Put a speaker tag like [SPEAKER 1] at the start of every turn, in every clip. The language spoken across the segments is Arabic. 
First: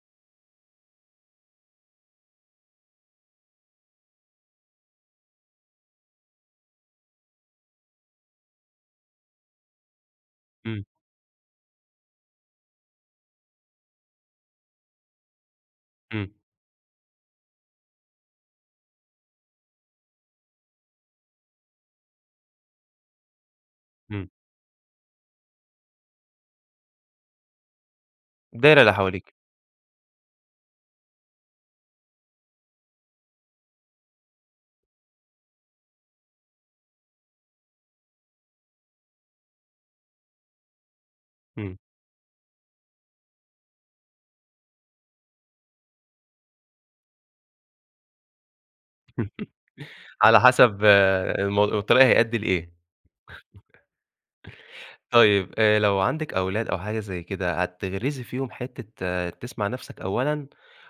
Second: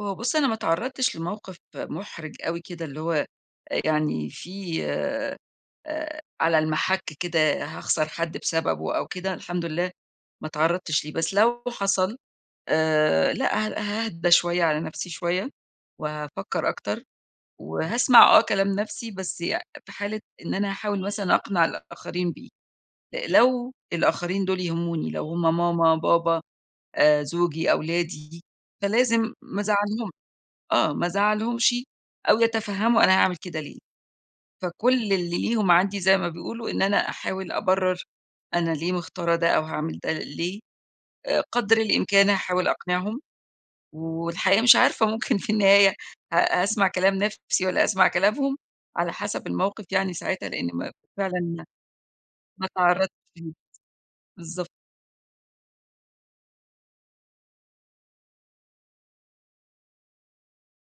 [SPEAKER 1] هو بُصّ، أنا ما اتعرّضتش لموقف محرج أوي كده، اللي هو آآ، يعني في آآ، على المَحَكّ كده، هاخسر حد بسببُه أو كده، الحمد لله ما
[SPEAKER 2] إمم.
[SPEAKER 1] اتعرّضتش ليه، بس لو حصل آآ، لأ ها هاهدى شوية على نَفْسي شوية
[SPEAKER 2] إمم.
[SPEAKER 1] وهافكّر أكتر وهاسمع آه كلام نَفْسي، بس يع في حالة إن أنا هاحاول مثلًا أقنع الآخرين بيه أ لو
[SPEAKER 2] إمم.
[SPEAKER 1] الآخرين دوُل يهموني، لو هم ماما، بابا، آآ، زوجي، أولادي،
[SPEAKER 2] الدايرة اللي حواليكِ.
[SPEAKER 1] فلازم ما ازعلهُمش، آه ما ازعلهُمش، أو يتفهّموا أنا هاعمل كده ليه، فكل اللي ليهم عندي زي ما بيقولوا إن أنا أحاول أبرّر أنا ليه مختارة ده أو هاعمل ده ليه، آآ، قدر
[SPEAKER 2] إمم.
[SPEAKER 1] الإمكان، هاحاول أقنعهم والحقيقة مش عارفة ممكن في النهاية ه هاسمع كلام نَفْسي والّا هاسمع كلامهم، على حَسَب الموقف يعني
[SPEAKER 2] على
[SPEAKER 1] ساعتها لإن
[SPEAKER 2] حسب
[SPEAKER 1] ما ف فعلًا
[SPEAKER 2] الموض والطريق هيأدّي
[SPEAKER 1] ما
[SPEAKER 2] لإيه
[SPEAKER 1] اتعرّضت [unintelligible] بالضبط.
[SPEAKER 2] طيب، آآ، لو عندِك أولاد أو حاجة زي كده، هتغرزي فيهم حتة تسمع نَفْسك أولًا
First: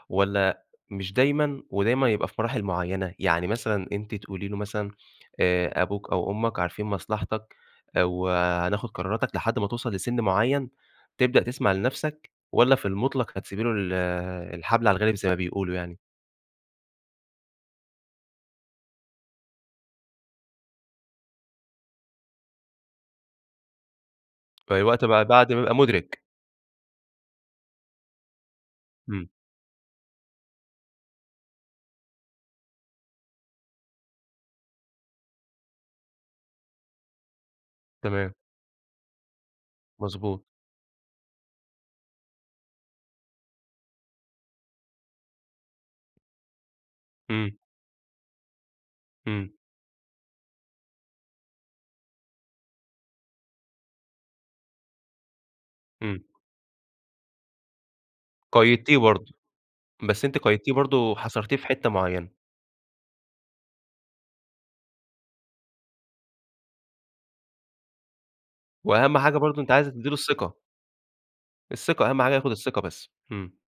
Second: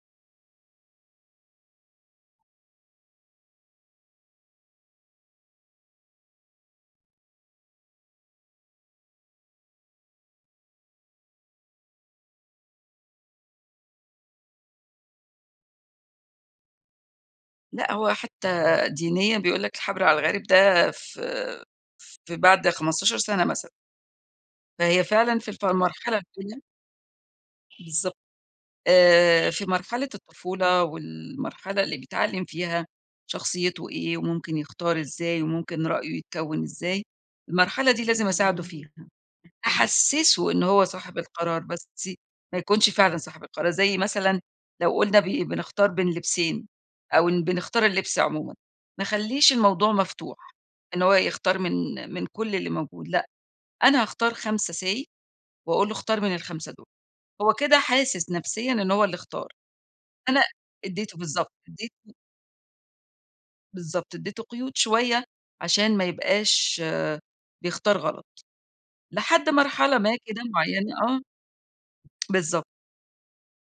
[SPEAKER 2] والَّا مش دايمًا؟ ودايمًا يبقى في مراحل معيّنة. يعني مثلًا أنتِ تقولي لُه مثلًا آآ، أبوك أو أمك عارفين مصلحتك آآ، وهناخد قراراتك لحد ما توصل لسِن معيّن، تبدأ تسمع لنَفْسك والَّا في المطلق هتسيبي له ال الحبل على الغارِب زي ما بيقولوا يعني؟
[SPEAKER 1] لأ، هو حتى دينيًا بيقول لك الحبل على الغارِب ده في في بعد 15 سَنة مثلًا.
[SPEAKER 2] [unintelligible]
[SPEAKER 1] فهي
[SPEAKER 2] الوقت بقى
[SPEAKER 1] فعلًا في
[SPEAKER 2] بعد ما
[SPEAKER 1] في
[SPEAKER 2] يبقى
[SPEAKER 1] المرحلة
[SPEAKER 2] مُدرك.
[SPEAKER 1] التانية بالضبط،
[SPEAKER 2] إمم.
[SPEAKER 1] آآ، في مرحلة الطفولة والمرحلة اللي بيتعلم فيها شخصيتُه إيه، وممكن يختار إزاي، وممكن رأيُه يتكوّن إزاي، المرحلة دي لازم
[SPEAKER 2] تمام.
[SPEAKER 1] أساعدُه فيها،
[SPEAKER 2] مضبوط.
[SPEAKER 1] أحسِّسُه إنه هو صاحب القرار، بس ي ما يكونش فعلًا صاحب القرار زي مثلًا لو قُلنا بي بنختار بين لبسين، أو إن
[SPEAKER 2] إمم.
[SPEAKER 1] بنختار اللِبس عمومًا ما
[SPEAKER 2] إمم.
[SPEAKER 1] اخليش الموضوع مفتوح، إنه هو يختار من من كل اللي موجود، لأ، أنا هاختار 5 say واقول لُه اختار
[SPEAKER 2] إمم.
[SPEAKER 1] من ال5 دوُل، هو كده حاسس نَفْسيًا إنه
[SPEAKER 2] قيّدتيه
[SPEAKER 1] هو اللي
[SPEAKER 2] برضه،
[SPEAKER 1] اختار،
[SPEAKER 2] بس أنتِ
[SPEAKER 1] أنا
[SPEAKER 2] قيّدتيه برضه
[SPEAKER 1] ادّيته بالضبط
[SPEAKER 2] وحصرتيه في حتة
[SPEAKER 1] ادّيته
[SPEAKER 2] معيّنة.
[SPEAKER 1] بالضبط، ادّيته قيود شوية، عشان ما يبقاش بيختار غلط،
[SPEAKER 2] وأهَم حاجة
[SPEAKER 1] لحد
[SPEAKER 2] برضه أنتِ عايزة
[SPEAKER 1] مرحلة
[SPEAKER 2] تدّي له
[SPEAKER 1] ما كده
[SPEAKER 2] الثقة.
[SPEAKER 1] معيّنة، آه.
[SPEAKER 2] الثقة أهَم حاجة ياخد
[SPEAKER 1] بالضبط.
[SPEAKER 2] الثقة بس، إمم.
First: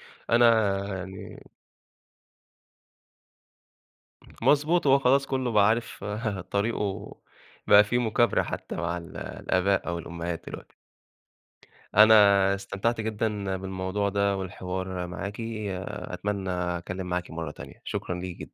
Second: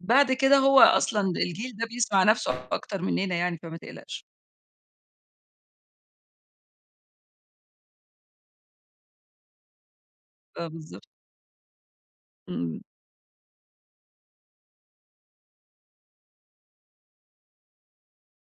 [SPEAKER 1] بعد كده
[SPEAKER 2] أنا
[SPEAKER 1] هو أصلًا
[SPEAKER 2] يعني
[SPEAKER 1] الجيل ده بيسمع نَفْسُه أكتر منّنا يعني، فما تقلقش.
[SPEAKER 2] مضبوط، هو خلاص كلّه بقى عارف طريقُه، بقى في مُكابرة حتى مع ال الآباء أو الأمهات
[SPEAKER 1] آه،
[SPEAKER 2] دلوقتي.
[SPEAKER 1] بالضبط.
[SPEAKER 2] أنا
[SPEAKER 1] إمم.
[SPEAKER 2] استمتعت جدًا بالموضوع ده، والحوار معاكِ، أتمنى أتكلم معاكِ مرّة تانية، شكرًا ليكِ جدًا.